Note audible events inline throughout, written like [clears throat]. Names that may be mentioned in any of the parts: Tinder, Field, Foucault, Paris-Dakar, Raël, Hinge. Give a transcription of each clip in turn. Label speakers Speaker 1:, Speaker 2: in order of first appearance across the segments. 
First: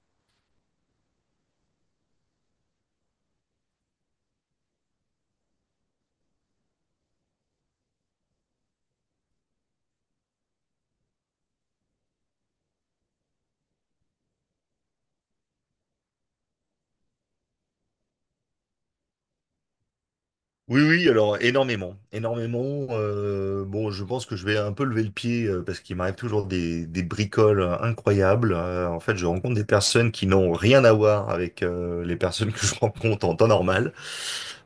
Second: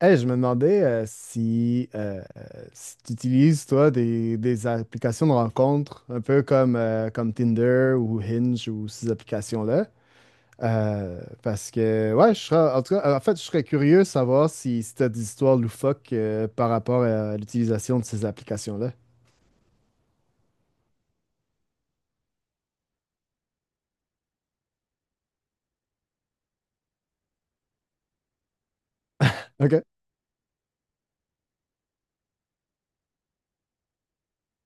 Speaker 1: Hey, je me demandais si tu utilises, toi, des applications de rencontres, un peu comme Tinder ou Hinge ou ces applications-là. Parce que, ouais, je serais, en tout cas, en fait, je serais curieux de savoir si tu as des histoires loufoques par rapport à l'utilisation de ces applications-là.
Speaker 2: Oui, oui, alors énormément, énormément. Bon, je pense que je vais un peu lever le pied parce qu'il m'arrive toujours des bricoles incroyables. En fait, je rencontre des
Speaker 1: OK.
Speaker 2: personnes qui n'ont rien à voir avec les personnes que je [laughs] rencontre en temps normal.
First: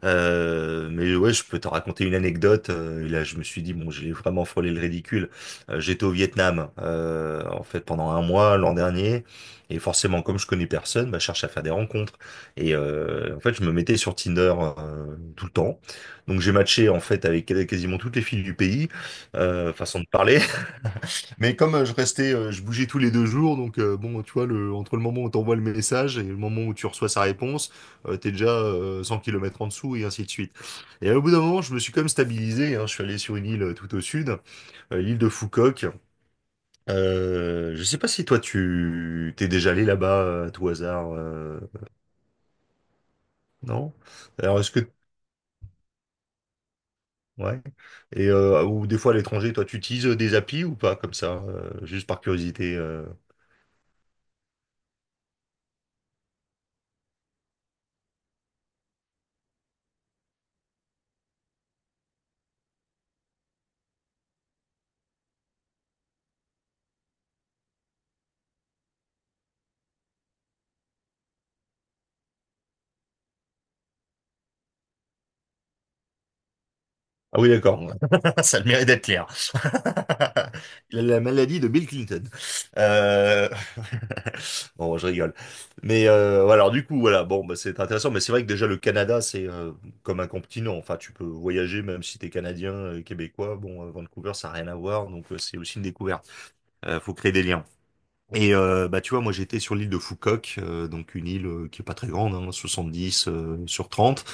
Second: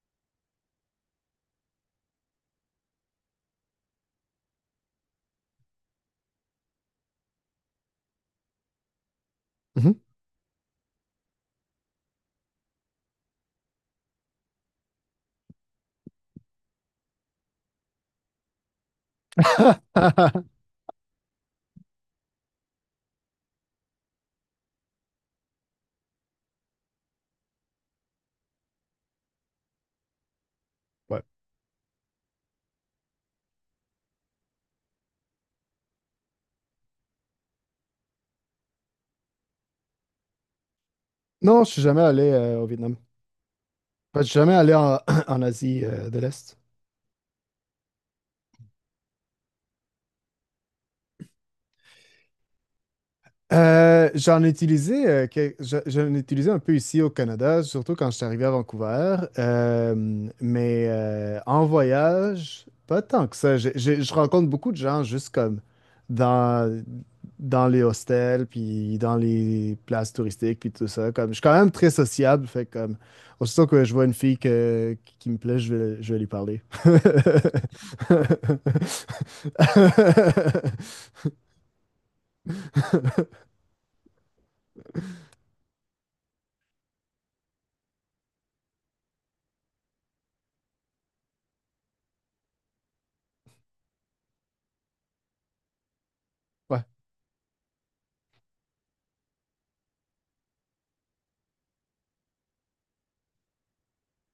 Speaker 2: Mais ouais, je peux te raconter une anecdote. Et là, je me suis dit, bon, j'ai vraiment frôlé le ridicule. J'étais au Vietnam, en fait, pendant un mois l'an dernier. Et
Speaker 1: Mhm.
Speaker 2: forcément, comme je connais personne, bah, je cherche à faire des rencontres. En fait, je me mettais sur Tinder tout le temps. Donc j'ai matché en fait avec quasiment toutes les filles du pays, façon de parler.
Speaker 1: [laughs]
Speaker 2: [laughs] Mais comme je bougeais tous les deux jours, donc bon, tu vois, entre le moment où t'envoies le message et le moment où tu reçois sa réponse, t'es déjà 100 kilomètres en dessous et ainsi de suite. Et
Speaker 1: Ouais.
Speaker 2: au bout d'un moment, je me suis quand même stabilisé, hein. Je suis allé sur une île tout au sud, l'île de Foucauk. Je sais pas si toi tu t'es déjà allé là-bas à tout hasard,
Speaker 1: Non, je suis jamais allé au Vietnam.
Speaker 2: non?
Speaker 1: Enfin, je suis jamais
Speaker 2: Alors est-ce
Speaker 1: allé
Speaker 2: que
Speaker 1: en, [clears throat] en Asie de l'Est.
Speaker 2: ouais. Ou des fois à l'étranger, toi, tu utilises des applis ou pas, comme ça, juste par curiosité.
Speaker 1: J'en ai utilisé, que- je- j'en ai utilisé un peu ici au Canada, surtout quand je suis arrivé à Vancouver. Mais en voyage, pas tant que ça. Je rencontre beaucoup de gens juste comme dans, dans les hostels, puis dans les places touristiques, puis tout ça. Comme, je suis quand même très sociable, fait que, comme aussitôt que je vois une fille qui me plaît, je vais lui parler.
Speaker 2: Ah oui, d'accord. [laughs] Ça a le mérite d'être clair. [laughs] La maladie
Speaker 1: [laughs]
Speaker 2: de Bill Clinton. Euh, [laughs] Bon, je rigole. Mais ouais, alors du coup, voilà, bon, bah, c'est intéressant. Mais c'est vrai que déjà le Canada, c'est comme un continent. Enfin, tu peux voyager même si t'es Canadien, Québécois. Bon, Vancouver, ça n'a rien à voir, donc c'est aussi une découverte.
Speaker 1: Ouais.
Speaker 2: Faut créer des liens. Bah tu vois, moi j'étais sur l'île de Foucault donc une île qui est pas très grande, hein, 70 sur 30.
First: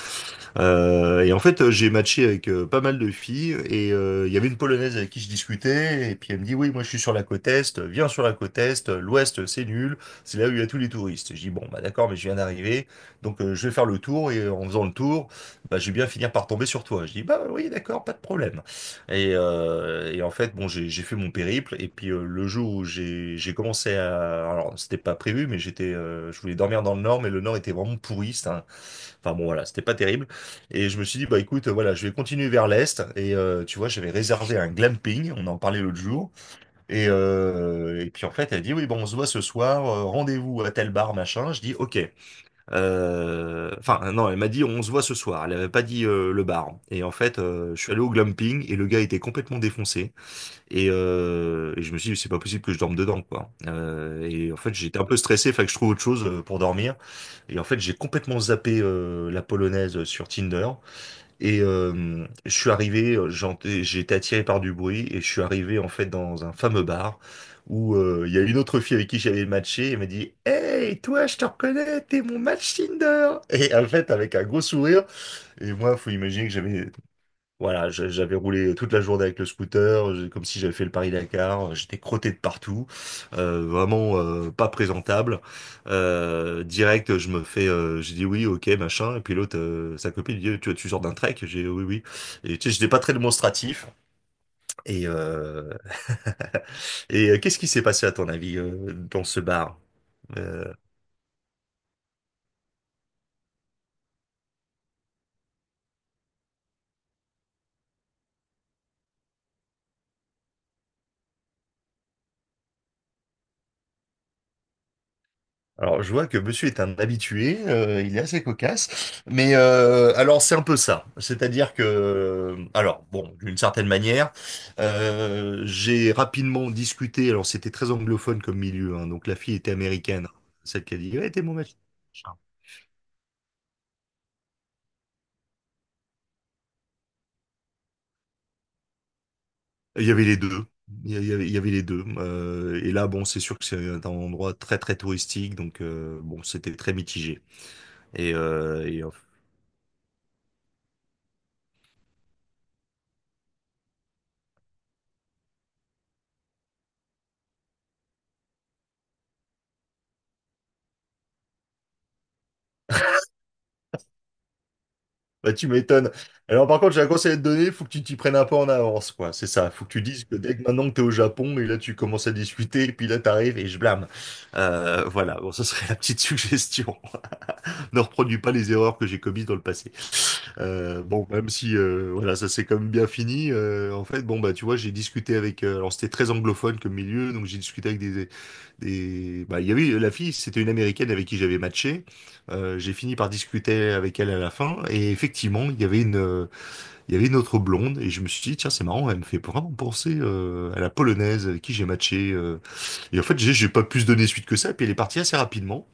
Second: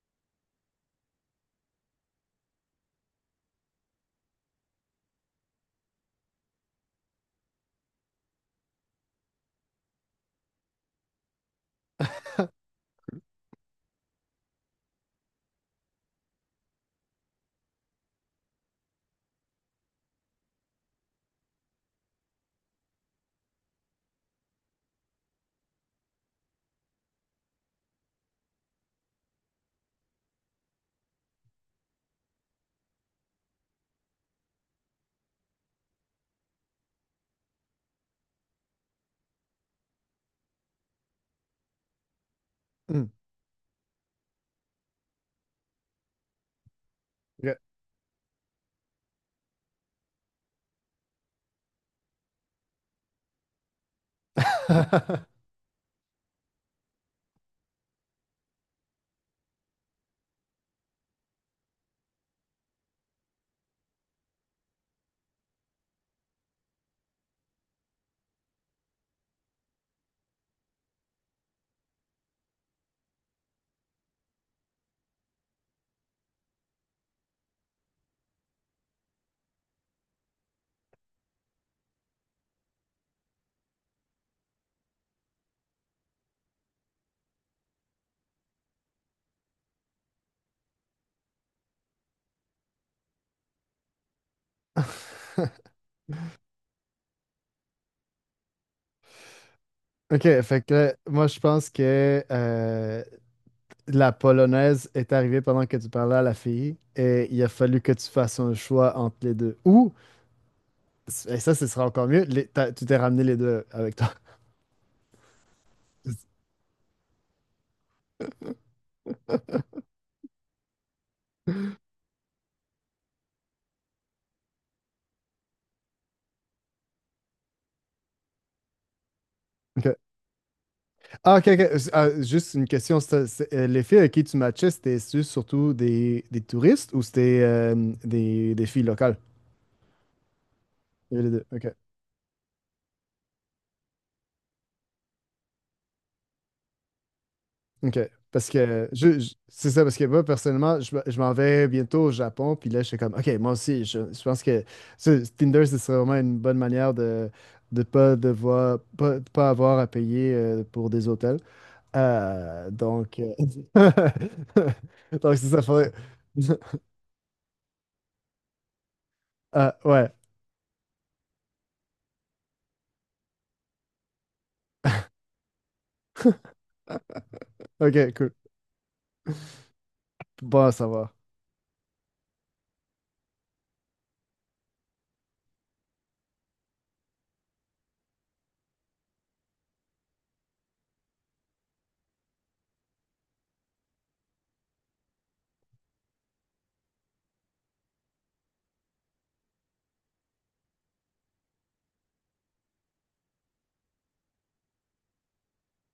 Speaker 2: J'ai matché avec pas mal de filles et il y avait une Polonaise avec qui je discutais et puis elle me dit, oui, moi je suis sur la côte Est, viens sur la côte Est, l'Ouest c'est nul, c'est là où il y a tous les touristes. Je dis, bon, bah d'accord, mais je viens d'arriver, donc je vais faire le tour et en faisant le tour, bah, je vais bien finir par tomber sur toi. Je dis, bah oui, d'accord, pas de problème. Et en fait, bon, j'ai fait mon périple et puis le jour où j'ai commencé à... Alors, c'était pas prévu, mais j'étais, je voulais dormir dans le Nord, mais le Nord était vraiment pourri, enfin bon, voilà, c'était pas terrible. Et je me suis dit, bah écoute, voilà, je vais continuer vers l'est. Tu vois, j'avais réservé un glamping, on en parlait l'autre jour. Et puis en fait, elle dit, oui, bon, on se voit ce soir, rendez-vous à tel bar, machin. Je dis, ok.
Speaker 1: Hmm.
Speaker 2: Enfin, non, elle m'a dit, on se voit ce soir. Elle avait pas dit le bar. Et en fait,
Speaker 1: Ok.
Speaker 2: je suis allé au glamping et le gars était complètement défoncé. Et je me suis dit, c'est pas possible que je dorme dedans, quoi. Et en fait, j'étais un peu
Speaker 1: [laughs]
Speaker 2: stressé, fallait que je trouve autre chose pour dormir. Et en fait, j'ai complètement zappé la polonaise sur Tinder. Je suis arrivé, j'ai été attiré par du bruit et je suis arrivé en fait dans un fameux bar où il y a une autre fille avec qui j'avais matché et elle m'a dit «Hey, toi, je te reconnais, t'es mon match Tinder!» Et en fait, avec un gros sourire, et moi, faut imaginer que j'avais voilà, j'avais roulé toute la journée avec le scooter, comme si j'avais fait le Paris-Dakar, j'étais crotté de partout, vraiment pas présentable. Direct, j'ai dit oui, ok, machin, et puis l'autre, sa copine, dit, tu sors d'un trek? J'ai oui, oui. Et tu sais, j'étais pas très démonstratif. Et, euh, [laughs] qu'est-ce qui s'est passé à ton avis dans ce bar?
Speaker 1: Ok, fait
Speaker 2: Euh,
Speaker 1: que là, moi, je pense que la polonaise est arrivée pendant que tu parlais à la fille et il a fallu que tu fasses un choix entre les deux. Ou, et ça, ce sera encore mieux, tu t'es ramené les deux avec toi.
Speaker 2: Alors, je vois que monsieur est un habitué, il est assez cocasse, mais
Speaker 1: [laughs]
Speaker 2: alors c'est un peu ça. C'est-à-dire que, alors bon, d'une certaine manière, j'ai rapidement discuté, alors c'était très anglophone comme milieu, hein, donc la fille était
Speaker 1: Ok.
Speaker 2: américaine, celle qui a dit, ouais,
Speaker 1: Ah,
Speaker 2: t'es
Speaker 1: ok,
Speaker 2: mon
Speaker 1: ok.
Speaker 2: mec.
Speaker 1: Ah, juste une question. Les filles avec qui tu matchais, c'était surtout des touristes ou c'était des filles locales?
Speaker 2: Il y avait les deux.
Speaker 1: Il y avait les deux.
Speaker 2: Il y avait
Speaker 1: Ok.
Speaker 2: les deux. Et là, bon, c'est sûr que c'est un endroit très, très touristique, donc bon, c'était très mitigé.
Speaker 1: OK.
Speaker 2: Et,
Speaker 1: Parce
Speaker 2: euh,
Speaker 1: que
Speaker 2: et,
Speaker 1: c'est ça, parce que moi, personnellement, je m'en vais bientôt au Japon, puis là, je suis comme, OK, moi aussi, je pense que Tinder, ce serait vraiment une bonne manière de pas devoir, pas, pas avoir à payer pour des hôtels. Donc, [laughs] donc c'est
Speaker 2: Bah,
Speaker 1: ça,
Speaker 2: tu
Speaker 1: faudrait.
Speaker 2: m'étonnes. Alors,
Speaker 1: [laughs]
Speaker 2: par contre, j'ai un conseil à te donner, faut que tu t'y prennes un peu en avance, quoi. C'est ça.
Speaker 1: Ah,
Speaker 2: Faut que tu
Speaker 1: ouais,
Speaker 2: dises que dès que maintenant que t'es au Japon, et là, tu commences à discuter, et puis là, t'arrives et je blâme. Voilà. Bon, ça serait la petite [laughs] suggestion. Ne
Speaker 1: ok, cool.
Speaker 2: reproduis pas les erreurs que j'ai commises dans le passé.
Speaker 1: Bon, ça va.
Speaker 2: Bon, même si, voilà, ça s'est quand même bien fini, en fait, bon, bah, tu vois, j'ai discuté avec, alors c'était très anglophone comme milieu, donc j'ai discuté avec et bah, il y avait la fille, c'était une Américaine avec qui j'avais matché. J'ai fini par discuter avec elle à la fin, et effectivement, il y avait il y avait une autre blonde, et je me suis dit, tiens, c'est marrant, elle me fait vraiment penser à la Polonaise avec qui j'ai matché. Et en fait, j'ai pas pu se donner suite que ça, et puis elle est partie assez rapidement.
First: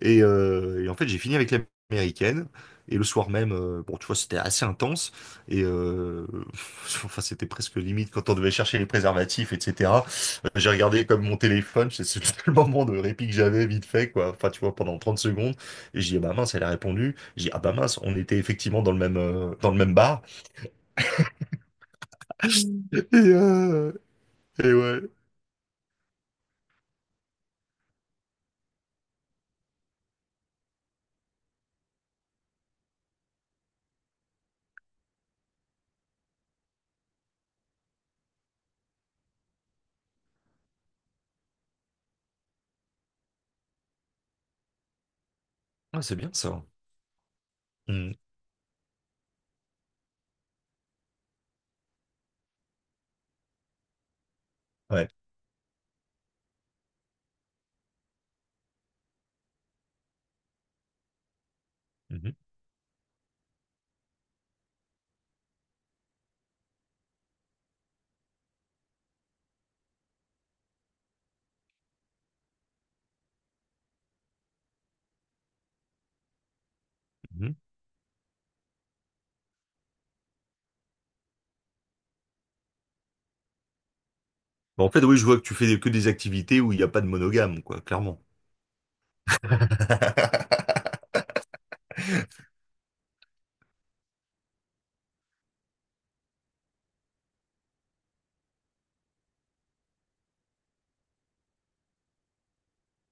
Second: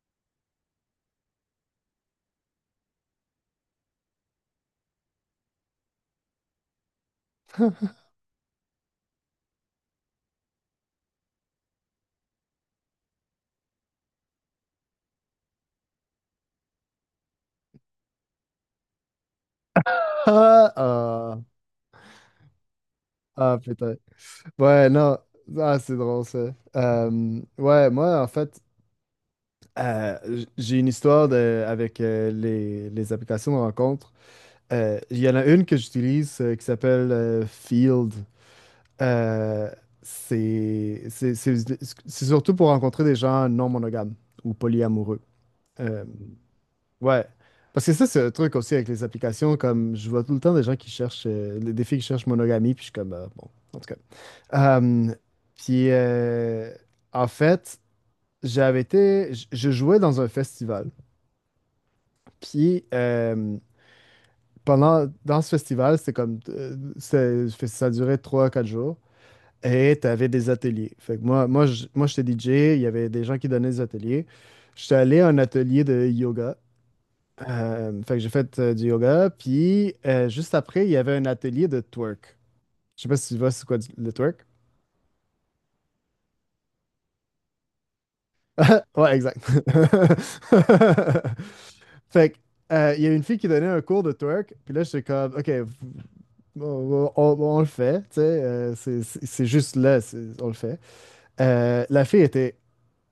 Speaker 2: Et en fait, j'ai fini avec l'américaine. Et le soir même, bon, tu vois, c'était assez intense. Et euh, [laughs] enfin, c'était presque limite quand on devait chercher les préservatifs, etc. J'ai regardé comme mon téléphone, c'est [laughs] le moment de répit que j'avais vite fait, quoi. Enfin, tu vois, pendant 30 secondes. Et j'ai dit, ah bah mince, elle a répondu. J'ai dit, ah bah mince, on était effectivement dans le même bar.
Speaker 1: Ah, ah,
Speaker 2: [laughs] Et,
Speaker 1: ah,
Speaker 2: euh,
Speaker 1: putain.
Speaker 2: et
Speaker 1: Ouais,
Speaker 2: ouais.
Speaker 1: non, ah, c'est drôle ça. Ouais, moi, en fait, j'ai une histoire avec les applications de rencontre. Il y en a une que j'utilise qui s'appelle Field. Euh, c'est c'est- c'est- c'est surtout pour rencontrer des gens non monogames ou polyamoureux.
Speaker 2: Ah,
Speaker 1: Euh,
Speaker 2: c'est bien ça.
Speaker 1: ouais. Parce que ça,
Speaker 2: Mm.
Speaker 1: c'est un truc aussi avec les applications, comme je vois tout le temps des gens qui cherchent, des filles qui cherchent monogamie, puis je suis comme, bon, en tout cas.
Speaker 2: Ouais.
Speaker 1: Euh, puis, en fait, j'avais été, je jouais dans un festival.
Speaker 2: Mhm.
Speaker 1: Puis dans ce festival, c'était comme ça durait 3 quatre jours. Et tu avais des ateliers. Fait que moi j'étais DJ, il y avait des gens qui donnaient des ateliers. J'étais allé à un atelier de yoga.
Speaker 2: Mhm.
Speaker 1: Fait que j'ai fait du yoga. Puis juste après, il y avait un atelier de twerk. Je sais pas si tu vois c'est quoi le twerk.
Speaker 2: Bon, en fait, oui, je vois que tu fais que des activités où il n'y a pas de monogame, quoi, clairement.
Speaker 1: [laughs] Ouais, exact. [laughs]
Speaker 2: [laughs]
Speaker 1: Fait que, il y a une fille qui donnait un cours de twerk, puis là, j'étais comme, OK, On, bon, on le fait, tu sais, c'est juste là, on le fait. La fille était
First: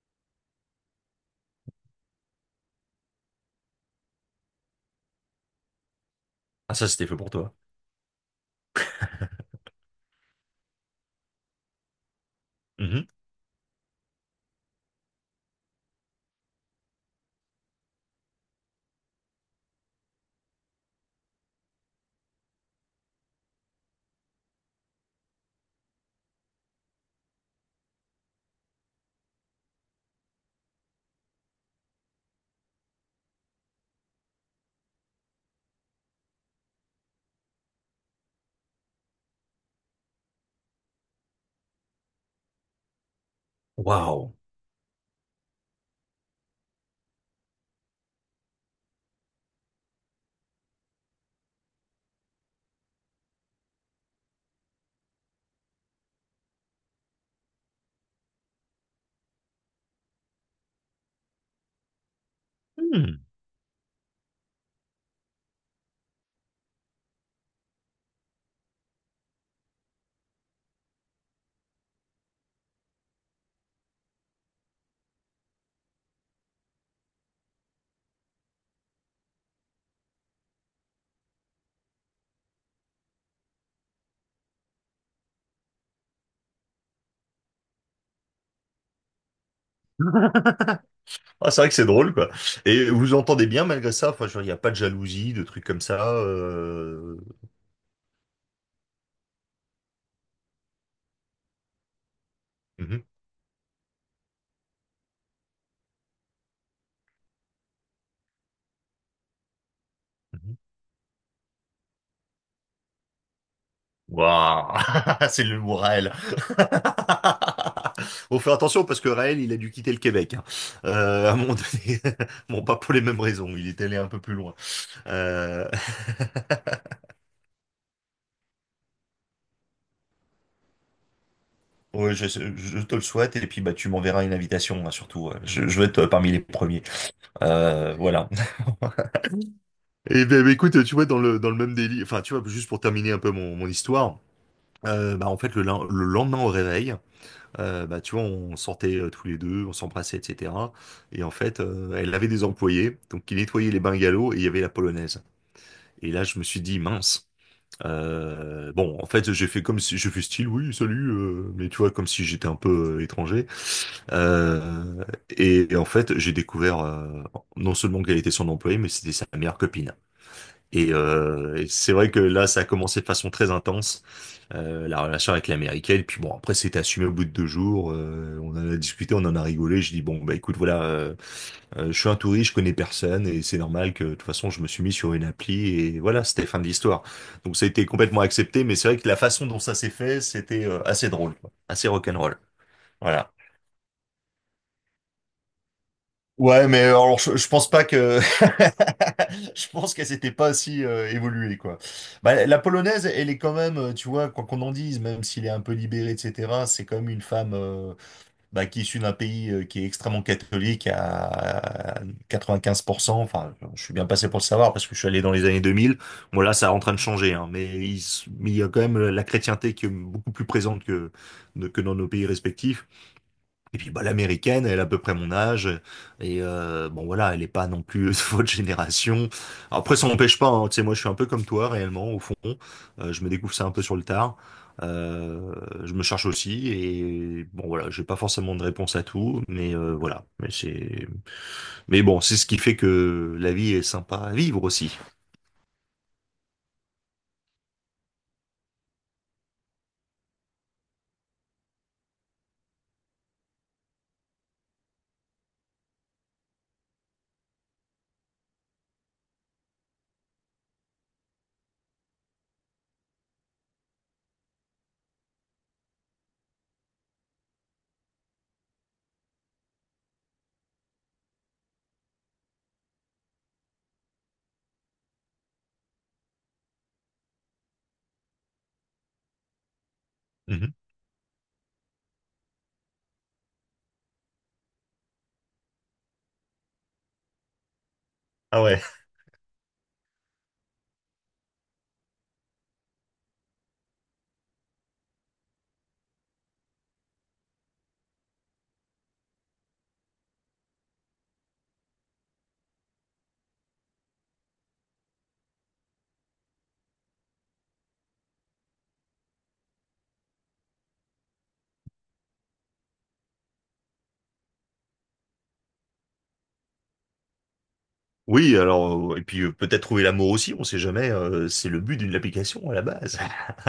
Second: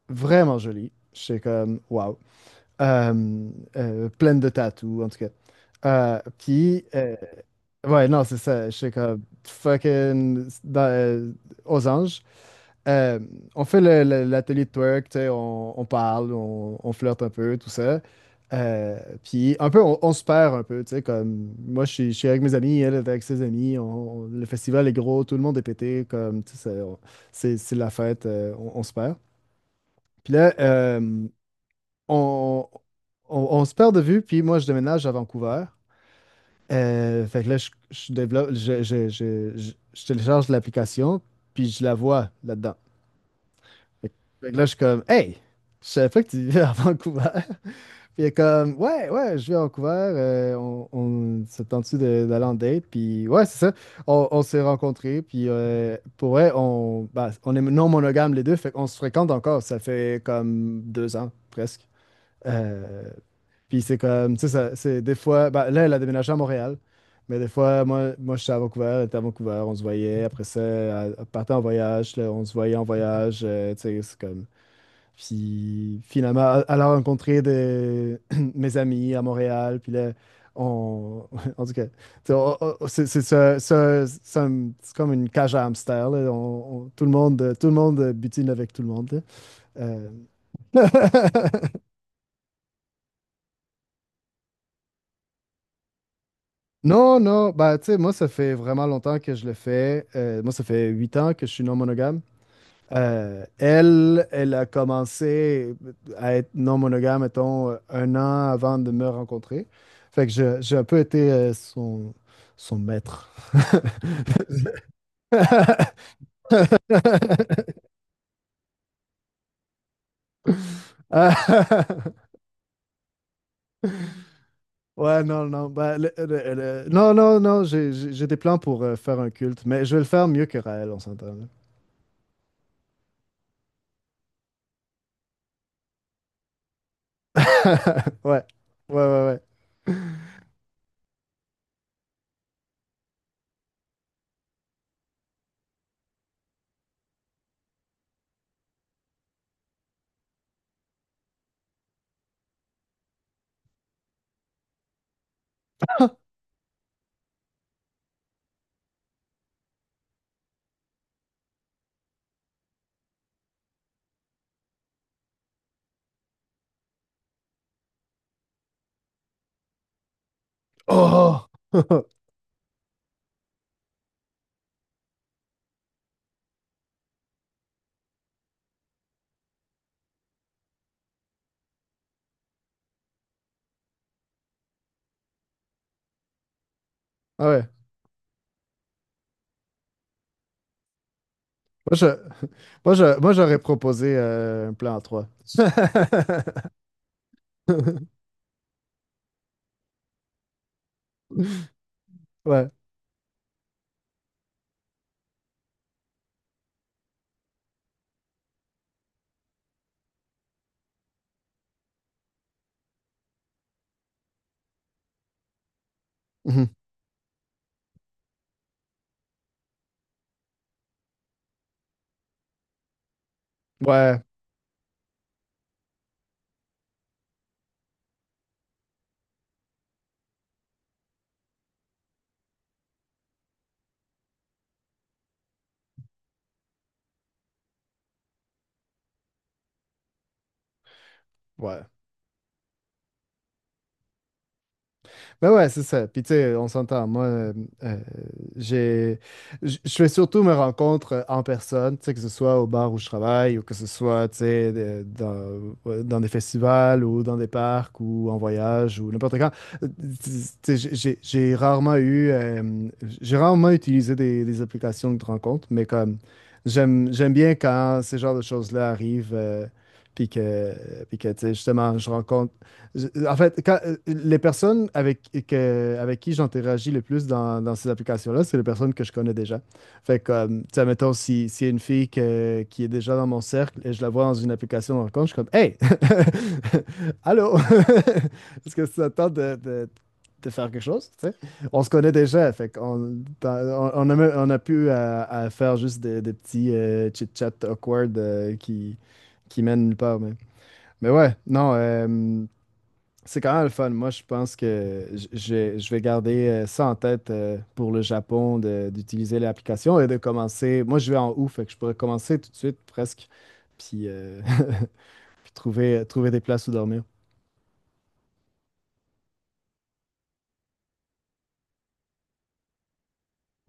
Speaker 1: vraiment jolie. J'étais comme, wow. Euh, pleine de tatous, en tout cas.
Speaker 2: Ah,
Speaker 1: Puis,
Speaker 2: ça, c'était fait pour toi.
Speaker 1: ouais, non, c'est ça. J'étais comme, fucking, aux anges,
Speaker 2: Mhm.
Speaker 1: euh, on fait l'atelier de twerk, tu sais, on parle, on flirte un peu, tout ça. Puis un peu, on se perd un peu, tu sais, comme moi, je suis avec mes amis, elle est avec ses amis, le festival est gros, tout le monde est pété, comme, tu sais, c'est la fête, on se perd. Puis là, on, on se perd de vue, puis moi, je déménage à Vancouver. Fait que là, je développe, je télécharge l'application, puis je la vois là-dedans.
Speaker 2: Waouh.
Speaker 1: Fait que là, je suis comme, hey, je savais pas que tu vivais à Vancouver. [laughs] Puis il est comme, ouais, ouais, je vis à Vancouver. On se tente-tu d'aller en date? Puis ouais, c'est ça. On s'est rencontrés. Puis pour vrai, on, bah, on est non monogame les deux. Fait qu'on se fréquente encore. Ça fait comme deux ans, presque. Euh,
Speaker 2: Hmm.
Speaker 1: puis c'est comme, tu sais, c'est des fois, bah, là, elle a déménagé à Montréal. Mais des fois, moi, je suis à Vancouver, elle était à Vancouver, on se voyait. Après ça, elle partait en voyage, là, on se voyait en voyage. Tu sais, c'est comme. Puis finalement, elle a rencontré des... [clears throat] mes amis à Montréal. Puis là, on... [laughs] En tout cas, tu sais, c'est ça- ça- c'est comme une cage à hamster, là. Tout le monde butine avec tout le monde, là. Euh, [laughs]
Speaker 2: Ah, c'est vrai que c'est drôle, quoi. Et vous vous entendez bien malgré ça? Enfin, je veux dire, il n'y a pas de jalousie, de trucs comme ça.
Speaker 1: Non, non, bah, tu sais, moi, ça fait vraiment longtemps que je le fais. Moi, ça fait 8 ans que je suis non monogame.
Speaker 2: Mhm,
Speaker 1: Elle a commencé à être non monogame, mettons, un an avant de me rencontrer. Fait que
Speaker 2: mhm.
Speaker 1: j'ai un peu été son maître.
Speaker 2: Waouh! [laughs] C'est le mot Raël.
Speaker 1: [laughs]
Speaker 2: [laughs] Faut faire attention parce que Raël, il a dû quitter le Québec, hein. À un moment donné. [laughs] Bon, pas pour les mêmes raisons. Il est allé un peu plus loin.
Speaker 1: Ouais, non, non.
Speaker 2: Euh...
Speaker 1: Ben,
Speaker 2: [laughs]
Speaker 1: non, non, non, j'ai des plans pour faire un culte, mais je vais le faire mieux que Raël, on s'entend, là.
Speaker 2: ouais, je te le souhaite. Et puis, bah, tu m'enverras une invitation, hein, surtout. Ouais. Je vais être parmi les premiers.
Speaker 1: [laughs]
Speaker 2: Voilà.
Speaker 1: Ouais, ouais, ouais, ouais.
Speaker 2: Et ben, ben, écoute, tu vois, dans le même délit, enfin, tu vois, juste pour terminer un peu mon histoire, bah, en fait, le lendemain au réveil, bah, tu vois, on sortait tous les deux, on s'embrassait, etc. Et en fait, elle avait des employés, donc qui nettoyaient les bungalows et il y avait la polonaise. Et là, je me suis dit, mince. Bon, en fait, j'ai fait comme si je fais style, oui, salut, mais tu vois, comme si j'étais un peu étranger. Euh, et en fait, j'ai découvert non seulement qu'elle était son employée, mais c'était sa meilleure copine.
Speaker 1: Oh!
Speaker 2: Et c'est vrai
Speaker 1: [laughs]
Speaker 2: que là, ça a commencé de façon très intense, la relation avec l'américaine. Puis bon, après, c'était assumé au bout de deux jours. On en a discuté, on en a rigolé. Je dis, bon, bah écoute, voilà, je suis un touriste, je connais personne, et c'est normal que de toute façon, je me suis mis sur une appli, et voilà, c'était fin de l'histoire.
Speaker 1: Ah
Speaker 2: Donc ça
Speaker 1: ouais.
Speaker 2: a été complètement accepté, mais c'est vrai que la façon dont ça s'est fait, c'était assez drôle, quoi, assez
Speaker 1: Moi, je,
Speaker 2: rock'n'roll.
Speaker 1: moi, je-
Speaker 2: Voilà.
Speaker 1: moi, j'aurais proposé un plan 3.
Speaker 2: Ouais, mais
Speaker 1: [laughs]
Speaker 2: alors je pense pas que [laughs] je pense qu'elle s'était pas si évoluée quoi. Bah, la
Speaker 1: Ouais.
Speaker 2: polonaise, elle est quand même, tu vois, quoi qu'on en dise, même s'il est un peu libéré, etc. C'est quand même une femme bah, qui est issue d'un pays qui est extrêmement catholique à 95%. Enfin, je suis bien passé pour le savoir parce que je suis allé dans les années 2000. Bon là,
Speaker 1: Mhm.
Speaker 2: ça est en train de changer, hein, mais mais il y a quand même la chrétienté qui est beaucoup plus présente que dans nos pays respectifs. Et puis bah,
Speaker 1: Ouais.
Speaker 2: l'américaine, elle a à peu près mon âge, et bon voilà, elle est pas non plus [laughs] de votre génération. Alors, après, ça n'empêche pas, hein, tu sais, moi je suis un peu comme toi réellement, au fond. Je me découvre ça un peu sur le tard. Euh, je me cherche aussi, et bon voilà, j'ai pas forcément de réponse à tout, mais voilà,
Speaker 1: Ouais.
Speaker 2: mais bon, c'est ce qui fait que la vie est sympa à vivre aussi.
Speaker 1: Ben ouais, c'est ça. Puis tu sais, on s'entend. Moi, euh, j'ai, je fais surtout mes rencontres en personne, tu sais, que ce soit au bar où je travaille ou que ce soit, tu sais, dans, ouais, dans des festivals ou dans des parcs ou en voyage ou n'importe quand. Euh, Tu sais, j'ai rarement utilisé des applications de rencontres, mais comme j'aime bien quand ces genres de choses-là arrivent. Puis que, puis que, tu sais, justement, en fait, quand, les personnes avec qui j'interagis le plus dans ces applications-là, c'est les personnes que je connais déjà. Fait que, comme, tu
Speaker 2: Mhm.
Speaker 1: sais, mettons, si, s'il y a une fille qui est déjà dans mon cercle et je la vois dans une application de rencontre, je suis comme, Hey! [laughs] Allô!
Speaker 2: Ah
Speaker 1: [laughs] Est-ce
Speaker 2: ouais.
Speaker 1: que ça te tente de faire quelque chose? Tu sais? On se connaît déjà, fait qu'on dans- on a, on a pu à faire juste des petits chit-chats awkward qui mènent nulle part. Mais ouais, non. C'est quand même le fun. Moi, je pense que je vais garder ça en tête pour le Japon d'utiliser l'application et de commencer. Moi, je vais en août, fait que je pourrais commencer tout de suite presque, puis, [laughs] puis trouver des places où dormir.
Speaker 2: Oui, alors, et puis peut-être trouver l'amour aussi, on sait jamais, c'est le but d'une application à la base.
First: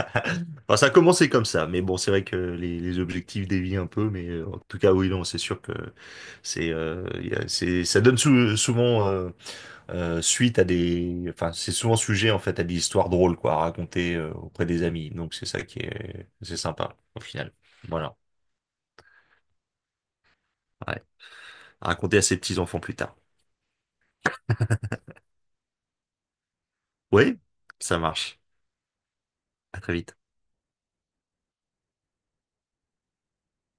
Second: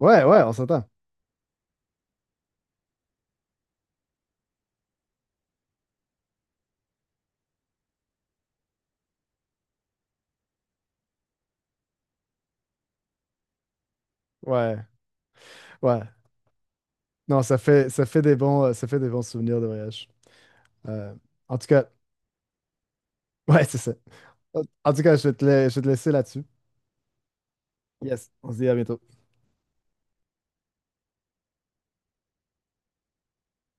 Speaker 1: Ouais, ouais, on
Speaker 2: Enfin, ça
Speaker 1: s'entend.
Speaker 2: a commencé comme ça, mais bon, c'est vrai que les objectifs dévient un peu, mais en tout cas, oui, non, c'est sûr que c'est, il y a- c'est, ça donne souvent suite à des, enfin, c'est souvent sujet en fait à des histoires drôles, quoi, à raconter auprès des
Speaker 1: Ouais,
Speaker 2: amis. Donc c'est ça qui
Speaker 1: ouais.
Speaker 2: est, c'est sympa au
Speaker 1: Non,
Speaker 2: final.
Speaker 1: ça
Speaker 2: Voilà,
Speaker 1: fait des bons, ça fait des bons souvenirs de voyage.
Speaker 2: ouais.
Speaker 1: Euh, en tout cas,
Speaker 2: À raconter à ses petits-enfants plus tard.
Speaker 1: ouais, c'est ça. En tout cas, je vais te laisser là-dessus.
Speaker 2: Oui, ça
Speaker 1: Yes,
Speaker 2: marche.
Speaker 1: on se dit à bientôt.
Speaker 2: À très vite.